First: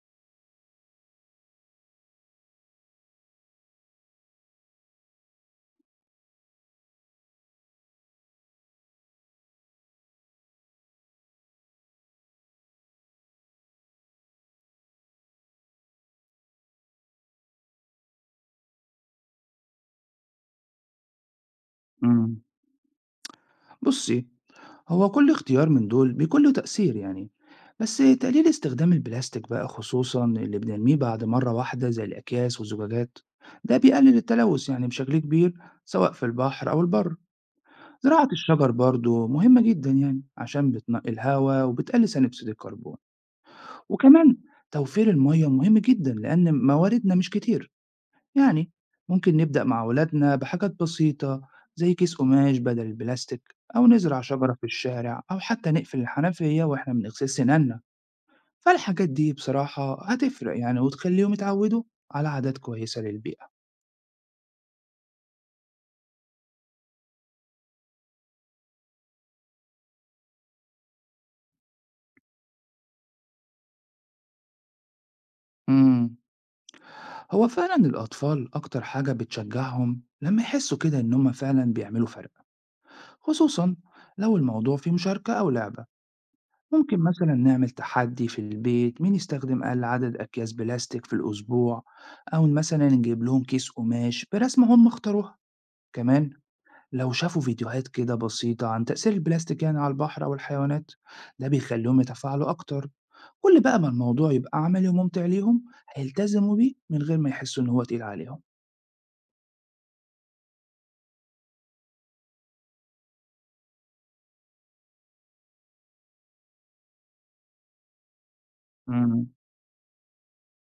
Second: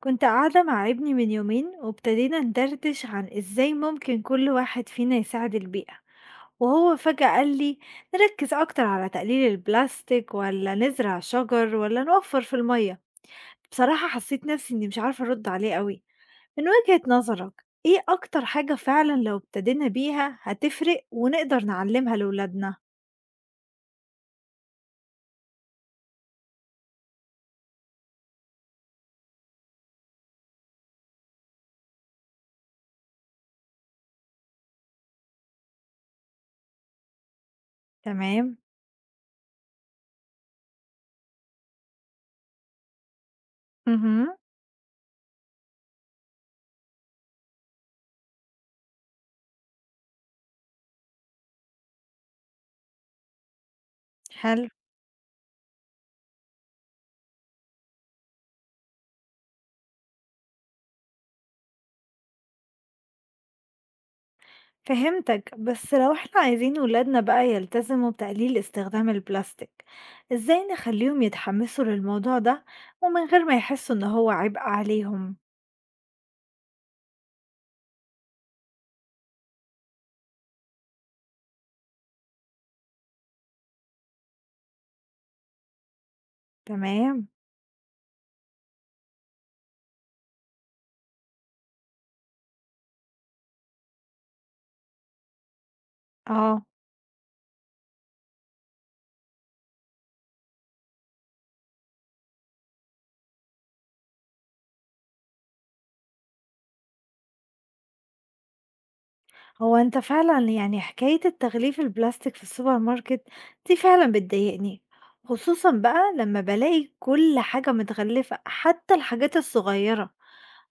كنت قاعدة مع ابني من يومين، وابتدينا ندردش عن ازاي ممكن كل واحد فينا يساعد البيئة. وهو فجأة قال لي: نركز أكتر على تقليل البلاستيك، ولا نزرع شجر، ولا نوفر في المية؟ بصراحة حسيت نفسي إني مش عارفة أرد عليه قوي. من وجهة نظرك، ايه أكتر حاجة فعلا لو ابتدينا بيها هتفرق ونقدر نعلمها إمم. لولادنا؟ بُصّي، هو كل اختيار من دول بيكون له تأثير يعني، بس تقليل استخدام البلاستيك بقى خصوصًا اللي بنرميه بعد مرّة واحدة زي الأكياس والزجاجات، ده بيقلل التلوث يعني بشكل كبير سواء في البحر أو البر. زراعة تمام، الشجر برضه مهمة جدًا يعني عشان بتنقّي الهوا وبتقلل ثاني أكسيد الكربون، وكمان مهم. توفير المَيّة مهم جدًا لأن مواردنا مش كتير. يعني ممكن نبدأ مع ولادنا بحاجات بسيطة زي كيس قماش بدل البلاستيك أو نزرع شجرة في حلو. الشارع أو حتى نقفل الحنفية وإحنا بنغسل سنانا، فالحاجات دي بصراحة هتفرق يعني وتخليهم يتعودوا على عادات كويسة للبيئة. فهمتك، بس لو احنا عايزين ولادنا بقى يلتزموا بتقليل استخدام البلاستيك، ازاي نخليهم يتحمسوا للموضوع ده ومن غير ما يحسوا ان هو عبء عليهم؟ مم. هو فعلا الأطفال أكتر حاجة بتشجعهم لما يحسوا كده إن هم فعلا بيعملوا فرق، خصوصا لو الموضوع فيه مشاركة أو لعبة. ممكن تمام. مثلا نعمل تحدي في البيت مين يستخدم أقل عدد أكياس بلاستيك في الأسبوع، أو مثلا نجيب لهم كيس قماش برسمة هم اختاروها. كمان اه. لو شافوا فيديوهات كده بسيطة عن تأثير البلاستيك يعني على البحر أو الحيوانات، ده بيخليهم يتفاعلوا أكتر. كل بقى ما الموضوع يبقى عملي وممتع ليهم، هيلتزموا بيه من غير ما يحسوا إن هو تقيل عليهم. هو انت فعلا يعني حكاية التغليف البلاستيك في السوبر ماركت دي فعلا بتضايقني، خصوصا بقى لما بلاقي كل حاجة متغلفة حتى مم. الحاجات الصغيرة.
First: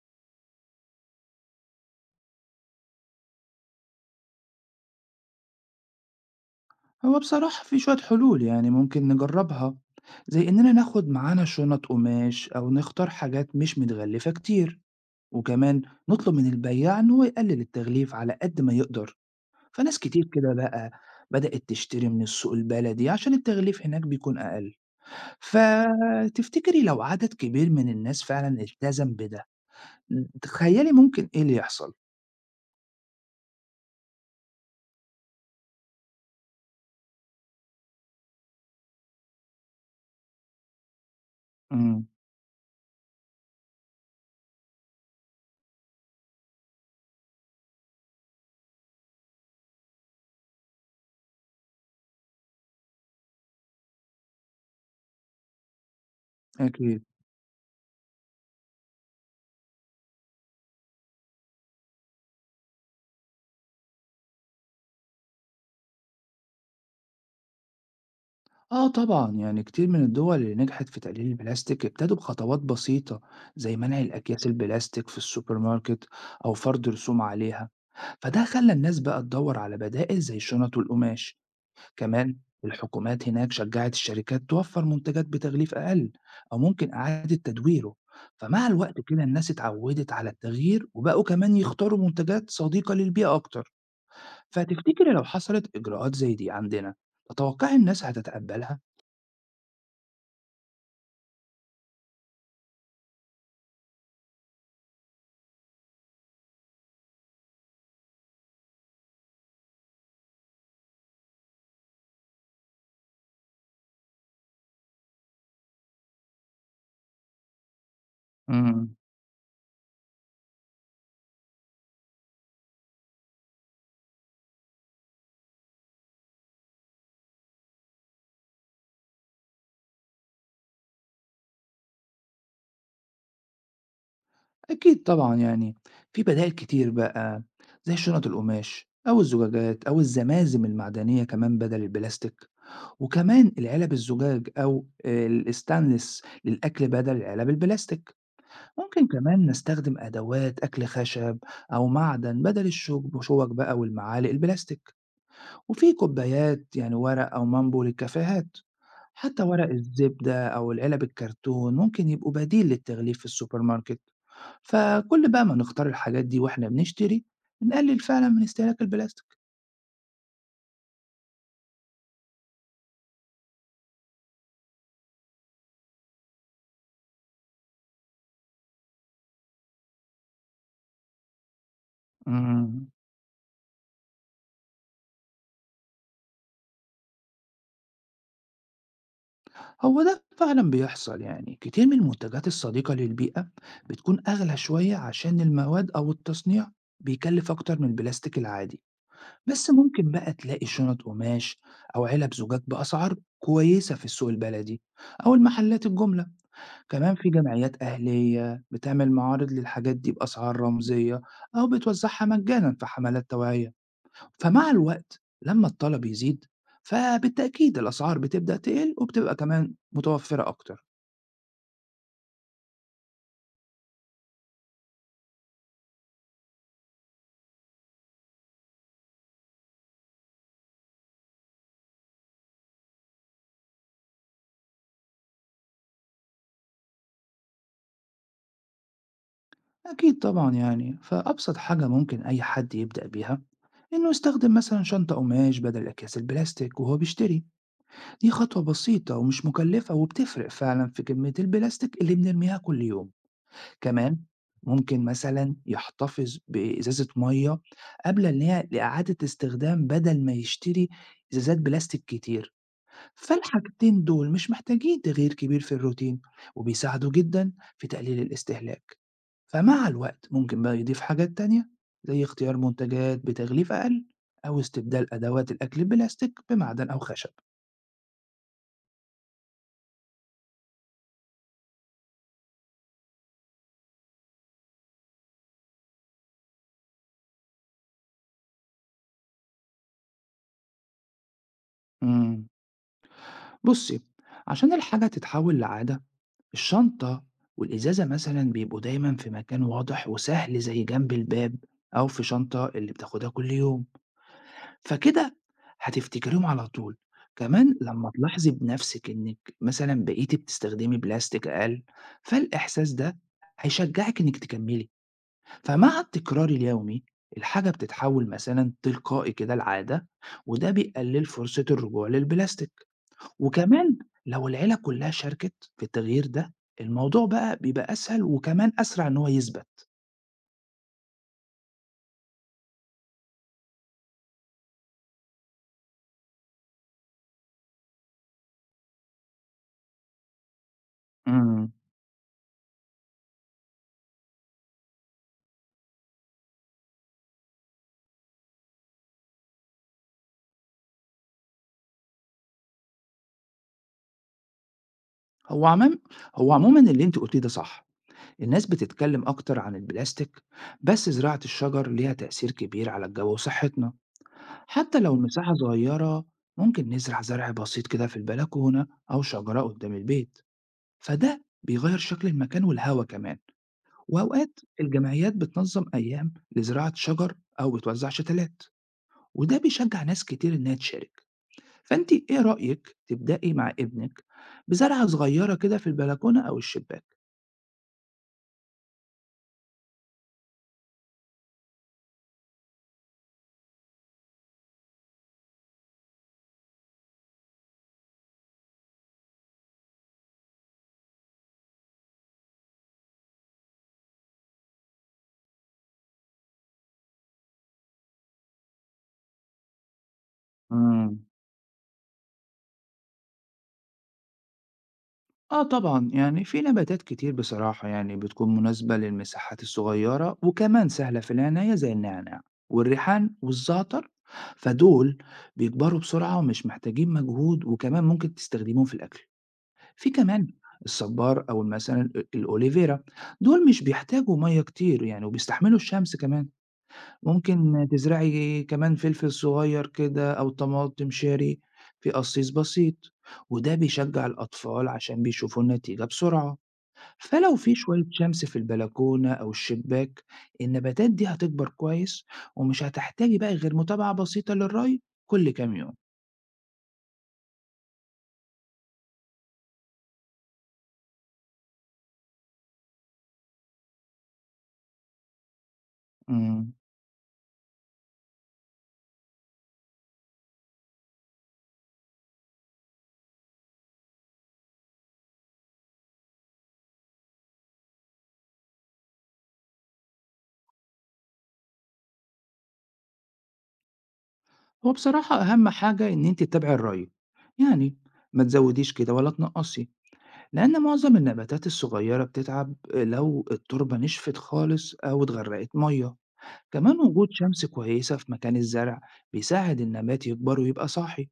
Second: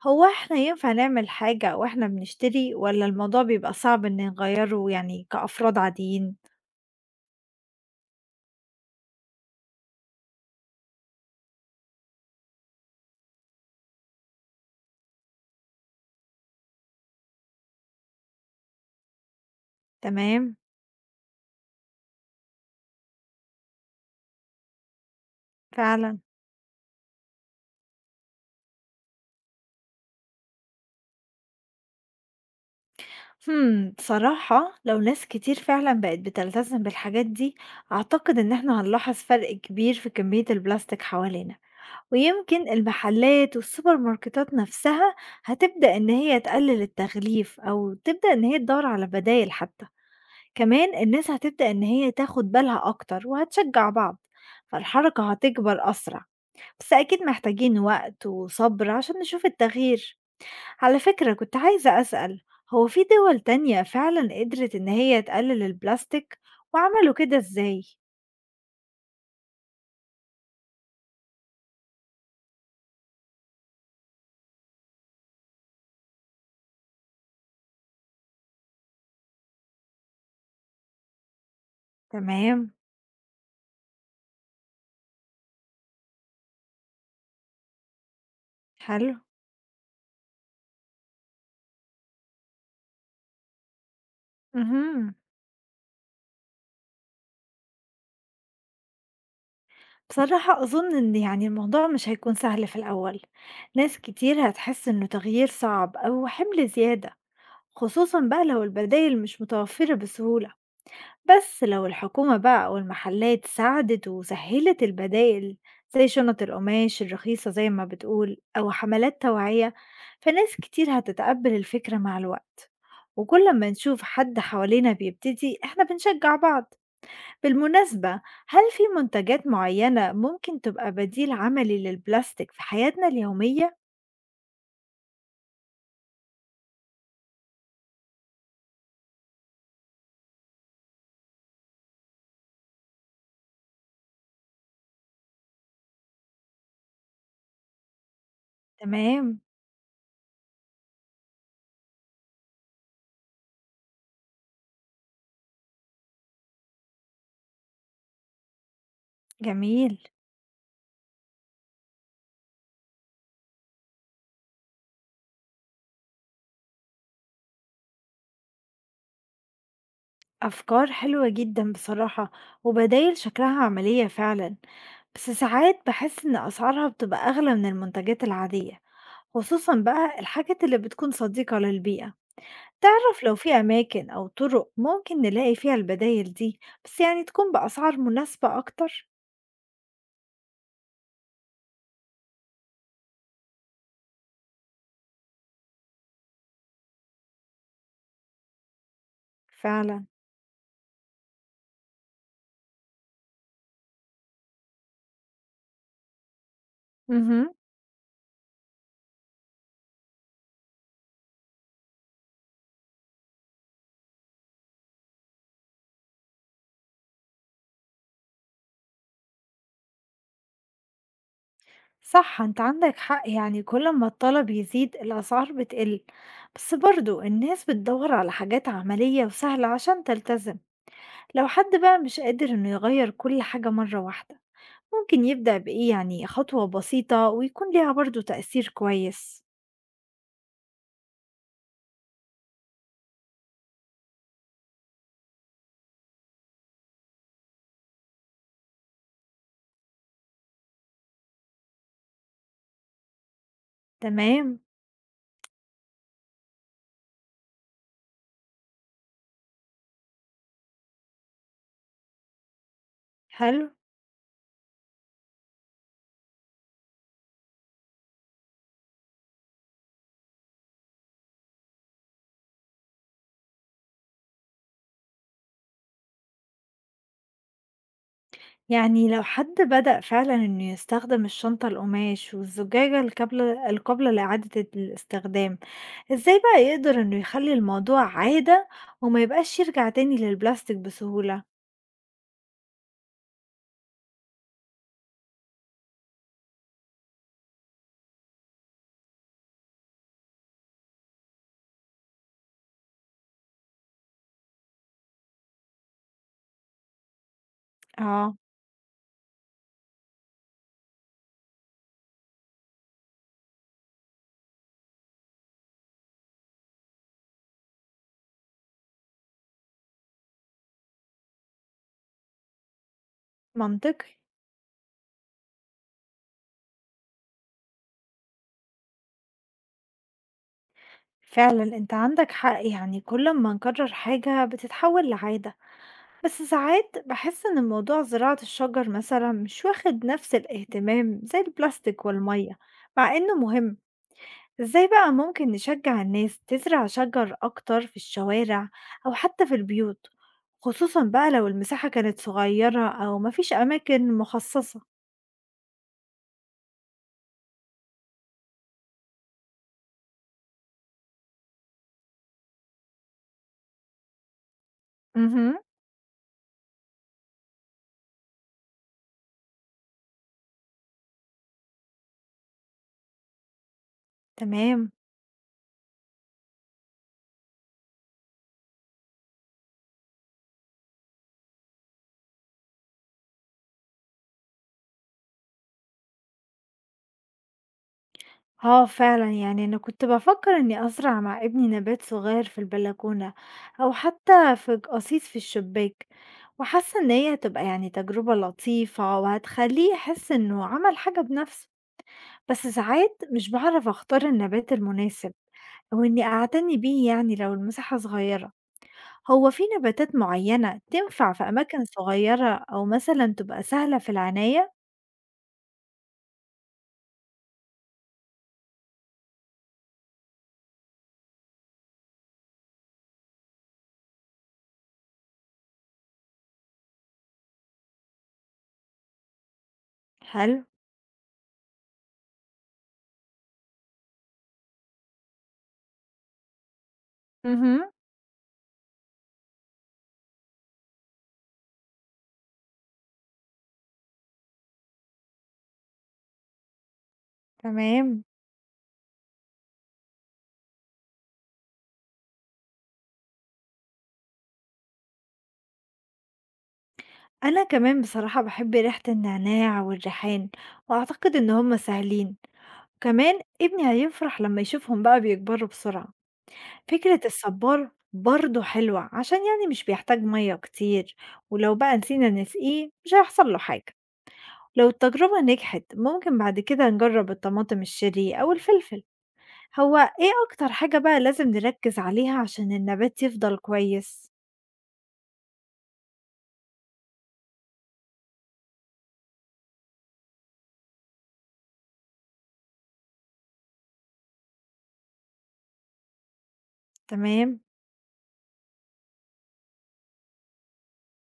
هو احنا ينفع نعمل حاجة واحنا بنشتري، ولا الموضوع بيبقى صعب ان نغيره يعني كأفراد عاديين؟ هو بصراحة في شوية حلول يعني ممكن نجربها، زي إننا ناخد معانا شنط قماش أو نختار حاجات مش متغلفة كتير، وكمان نطلب من البياع إن هو يقلل التغليف على قد ما يقدر. فناس كتير كده تمام، بقى بدأت تشتري من السوق البلدي عشان التغليف هناك بيكون أقل. فعلًا. فتفتكري لو عدد كبير من الناس فعلا التزم بده، تخيلي ممكن إيه اللي يحصل؟ إمم، بصراحة لو ناس كتير فعلًا بقت بتلتزم بالحاجات دي، أعتقد إن إحنا هنلاحظ فرق كبير في كمية البلاستيك حوالينا، امم، ويمكن المحلات والسوبر ماركتات نفسها هتبدأ إن هي تقلل التغليف أو تبدأ إن هي تدوّر على بدايل حتى. كمان الناس هتبدأ إن هي تاخد بالها أكتر وهتشجع بعض، فالحركة هتكبر أسرع، بس أكيد. أكيد محتاجين وقت وصبر عشان نشوف التغيير. على فكرة، كنت عايزة أسأل: هو في دول تانية فعلا قدرت إن هي تقلل البلاستيك وعملوا كده إزاي؟ آه طبعا يعني كتير من الدول اللي نجحت في تقليل البلاستيك ابتدوا بخطوات بسيطة زي منع الأكياس البلاستيك في السوبر ماركت أو فرض رسوم عليها، فده خلى الناس بقى تدور على بدائل زي الشنط والقماش. كمان تمام. الحكومات هناك شجعت الشركات توفر منتجات بتغليف أقل أو ممكن إعادة تدويره. فمع الوقت حلو. كده الناس اتعودت على التغيير وبقوا كمان يختاروا منتجات صديقة للبيئة أكتر. فتفتكري مهم. لو حصلت إجراءات زي دي عندنا، تتوقعي الناس هتتقبلها؟ بصراحة أظن إن يعني الموضوع مش هيكون سهل في الأول، ناس كتير هتحس إنه تغيير صعب أو حمل زيادة، خصوصا بقى لو البدايل مش متوفرة بسهولة. بس لو الحكومة بقى أو المحلات ساعدت وسهلت البدائل، زي شنط القماش الرخيصة زي ما بتقول أو مم. حملات توعية، فناس كتير هتتقبل الفكرة مع الوقت. وكل ما نشوف حد حوالينا بيبتدي احنا بنشجع بعض. بالمناسبة، هل في منتجات معينة ممكن تبقى بديل عملي للبلاستيك في حياتنا اليومية؟ أكيد طبعا يعني في بدائل كتير بقى، زي شنط القماش أو الزجاجات أو الزمازم المعدنية كمان بدل البلاستيك، وكمان العلب الزجاج أو الstainless للأكل بدل العلب البلاستيك، ممكن تمام. كمان نستخدم أدوات أكل خشب أو معدن بدل الشوك بقى والمعالق البلاستيك، وفي كوبايات يعني ورق أو مامبو للكافيهات، حتى ورق جميل. الزبدة أو العلب الكرتون ممكن يبقوا بديل للتغليف في السوبر ماركت، فكل بقى ما نختار الحاجات دي وإحنا بنشتري، بنقلل فعلًا من استهلاك البلاستيك. أفكار حلوة جدًا بصراحة، وبدايل شكلها عملية فعلًا، بس ساعات باحس إن أسعارها بتبقى أغلى من المنتجات العادية، خصوصًا بقى الحاجات اللي بتكون صديقة للبيئة. إمم. تعرف لو في أماكن أو طرق ممكن نلاقي فيها البدايل دي، بس يعني تكون بأسعار مناسبة أكتر؟ هو ده فعلا بيحصل، يعني كتير من المنتجات الصديقة للبيئة بتكون أغلى شوية عشان المواد أو التصنيع بيكلف أكتر من البلاستيك العادي. بس فعلًا. ممكن بقى تلاقي شنط قماش أو علب زجاج بأسعار كويسة في السوق البلدي أو المحلات الجملة. كمان في اهم. جمعيات أهلية بتعمل معارض للحاجات دي بأسعار رمزية أو بتوزعها مجانا في حملات توعية. فمع الوقت لما الطلب يزيد، فبالتأكيد الأسعار بتبدأ تقل وبتبقى كمان متوفرة أكتر. صح أنت عندك حق، يعني كل ما الطلب يزيد الأسعار بتقل، بس برضه الناس بتدور على حاجات عملية وسهلة عشان تلتزم. لو حد بقى مش قادر إنه يغير كل حاجة مرة واحدة، ممكن يبدأ بإيه يعني خطوة بسيطة ويكون ليها برضو تأثير كويس؟ أكيد طبعا يعني فأبسط حاجة ممكن أي حد يبدأ بيها إنه يستخدم مثلا شنطة قماش بدل أكياس البلاستيك وهو بيشتري. دي خطوة بسيطة ومش مكلفة وبتفرق فعلا في كمية البلاستيك اللي بنرميها كل يوم. كمان تمام. ممكن مثلا يحتفظ بإزازة مية قبل إن هي لإعادة استخدام بدل ما يشتري إزازات بلاستيك كتير. حلو. فالحاجتين دول مش محتاجين تغيير كبير في الروتين وبيساعدوا جدا في تقليل الاستهلاك. فمع الوقت ممكن بقى يضيف حاجات تانية زي اختيار منتجات بتغليف أقل أو استبدال أدوات الأكل بلاستيك بمعدن أو خشب. يعني لو حد بدأ فعلا إنه يستخدم الشنطة القماش والزجاجة القابلة لإعادة الاستخدام، إزاي بقى يقدر إنه يخلي الموضوع عادة وما يبقاش يرجع تاني للبلاستيك بسهولة؟ امم، بصي، عشان الحاجة تتحول لعادة، الشنطة والإزازة مثلا بيبقوا دايما في مكان واضح وسهل زي جنب الباب أو في شنطة اللي بتاخدها كل يوم، فكده هتفتكريهم على طول. كمان لما اه. تلاحظي بنفسك إنك مثلا بقيتي بتستخدمي بلاستيك أقل، فالإحساس ده هيشجعك إنك تكملي. فمع التكرار اليومي الحاجة بتتحول مثلا تلقائي كده لعادة، وده بيقلل فرصة الرجوع للبلاستيك. وكمان منطقي. لو العيلة كلها شاركت في التغيير ده، الموضوع بقى بيبقى أسهل وكمان أسرع إن هو يثبت. فعلا انت عندك حق، يعني كل ما نكرر حاجة بتتحول لعادة. بس ساعات بحس إن موضوع زراعة الشجر مثلا مش واخد نفس الاهتمام زي مم. البلاستيك والمية، مع إنه مهم. إزاي بقى ممكن نشجع الناس تزرع شجر أكتر في الشوارع أو حتى في البيوت، خصوصا بقى لو المساحة كانت صغيرة أو مفيش أماكن مخصصة؟ هو عمام هو عموما اللي انت قلتيه ده صح، الناس بتتكلم أكتر عن البلاستيك، بس زراعة الشجر ليها تأثير كبير على الجو وصحتنا. حتى لو المساحة مهم. صغيرة، ممكن نزرع زرع بسيط كده في البلكونة أو شجرة قدام البيت، فده بيغير شكل المكان والهوا كمان. وأوقات تمام. الجمعيات بتنظم أيام لزراعة شجر أو بتوزع شتلات، وده بيشجع ناس كتير إنها تشارك. فأنت إيه رأيك تبدأي مع ابنك بزرعة صغيرة كده في البلكونة أو الشباك؟ آه فعلا، يعني أنا كنت بفكر إني أزرع مع ابني نبات صغير في البلكونة أو حتى في قصيص في الشباك، وحاسة إن هي هتبقى يعني تجربة لطيفة وهتخليه يحس إنه عمل حاجة بنفسه. بس ساعات مش بعرف أختار النبات المناسب أو إني أعتني بيه، يعني لو المساحة صغيرة، هو في نباتات معينة مم. تنفع في أماكن صغيرة أو مثلا تبقى سهلة في العناية؟ آه طبعا يعني في نباتات كتير بصراحة يعني بتكون مناسبة للمساحات الصغيرة وكمان سهلة في العناية، زي النعناع والريحان والزعتر. فدول بيكبروا بسرعة ومش محتاجين مجهود وكمان ممكن تستخدمهم في الأكل. في كمان حلو. الصبار أو مثلا الأوليفيرا، دول مش بيحتاجوا مية كتير يعني وبيستحملوا الشمس. كمان ممكن مهم. تزرعي كمان فلفل صغير كده أو طماطم شاري في قصيص بسيط، وده بيشجع الأطفال عشان بيشوفوا النتيجة بسرعة. فلو في شوية تمام. شمس في البلكونة أو الشباك، النباتات دي هتكبر كويس ومش هتحتاجي بقى غير متابعة بسيطة للري كل كام يوم. أنا كمان بصراحة باحب ريحة النعناع والريحان، وأعتقد إن هُم سهلين، وكمان ابني هيفرح لمّا يشوفهم بقى بيكبروا بسرعة. مم. فكرة الصبار برضه حلوة، عشان يعني مش بيحتاج مَيّة كتير، ولو بقى نسينا نسقيه مش هيحصل له حاجة. لو التجربة نجحت ممكن بعد كده نجرب الطماطم الشيري أو الفلفل. هو إيه أكتر حاجة بقى لازم نركز عليها عشان النبات يفضل كويس؟ هو بصراحة أهم حاجة إن أنت تتابعي الري، يعني ما تزوديش كده ولا تنقصي، لأن معظم النباتات الصغيرة بتتعب لو التربة نشفت خالص أو اتغرقت مية. كمان وجود تمام، شمس كويسة في مكان الزرع بيساعد النبات يكبر ويبقى صاحي.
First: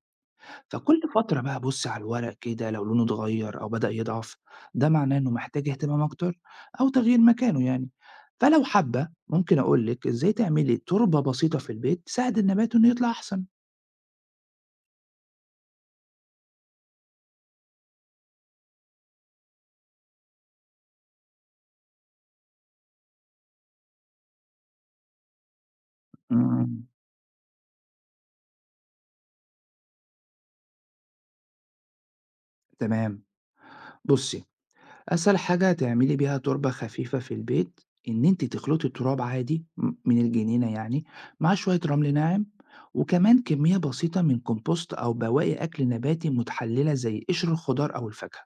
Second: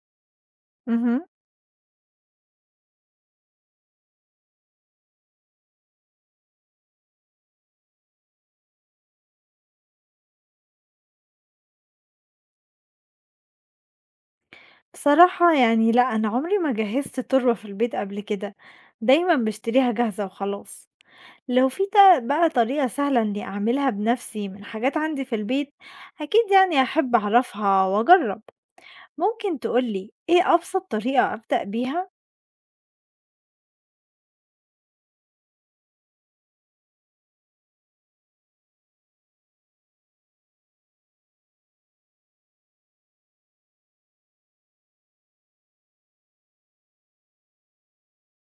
فكل اهم. فترة بقى بص على الورق كده، لو لونه اتغير أو بدأ يضعف، ده معناه إنه محتاج اهتمام أكتر أو تغيير مكانه يعني. فلو حابة ممكن أقولك إزاي تعملي تربة بسيطة في البيت تساعد النبات إنه يطلع أحسن. بصراحة يعني لأ، أنا عمري ما جهّزت توربة في البيت قبل كده، دايمًا باشتريها جاهزة وخلاص. لو في بقى طريقة سهلة إني أعملها بنفسي من حاجات عندي في البيت، أكيد يعني مم. هاحب أعرفها وأجرّب. ممكن تقول لي إيه أبسط طريقة أبدأ بيها؟ تمام، بصي، اسهل حاجه تعملي بيها تربه خفيفه في البيت ان انت تخلطي التراب عادي من الجنينه يعني، مع شويه رمل ناعم، وكمان كميه بسيطه من كومبوست او بواقي اكل نباتي متحلله زي قشر الخضار او الفاكهه،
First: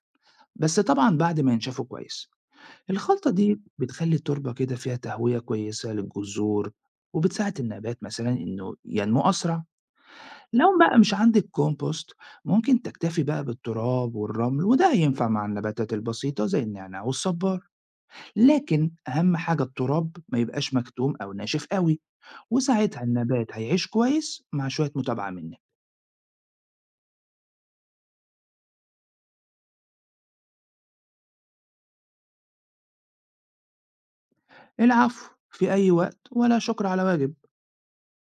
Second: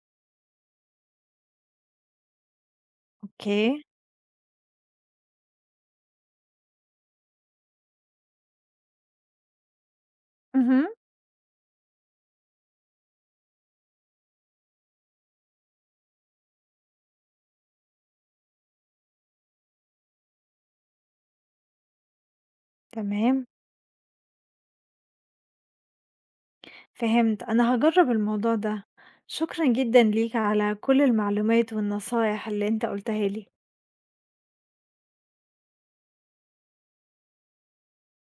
بس طبعا بعد ما ينشفوا كويس. الخلطه دي أوكي، بتخلي التربه كده فيها تهويه كويسه للجذور، وبتساعد النبات مثلا انه ينمو اسرع. لو اهم، بقى مش عندك كومبوست، ممكن تكتفي بقى بالتراب والرمل، وده ينفع مع النباتات البسيطة زي النعناع والصبار. لكن أهم حاجة التراب ما يبقاش مكتوم أو ناشف قوي، وساعتها تمام، النبات هيعيش كويس مع شوية متابعة منك. فهمت، أنا هاجرّب الموضوع ده. شكرًا جدًا ليك على كل المعلومات والنصايح اللي أنت قُلتها لي. العفو، في أي وقت، ولا شكر على واجب.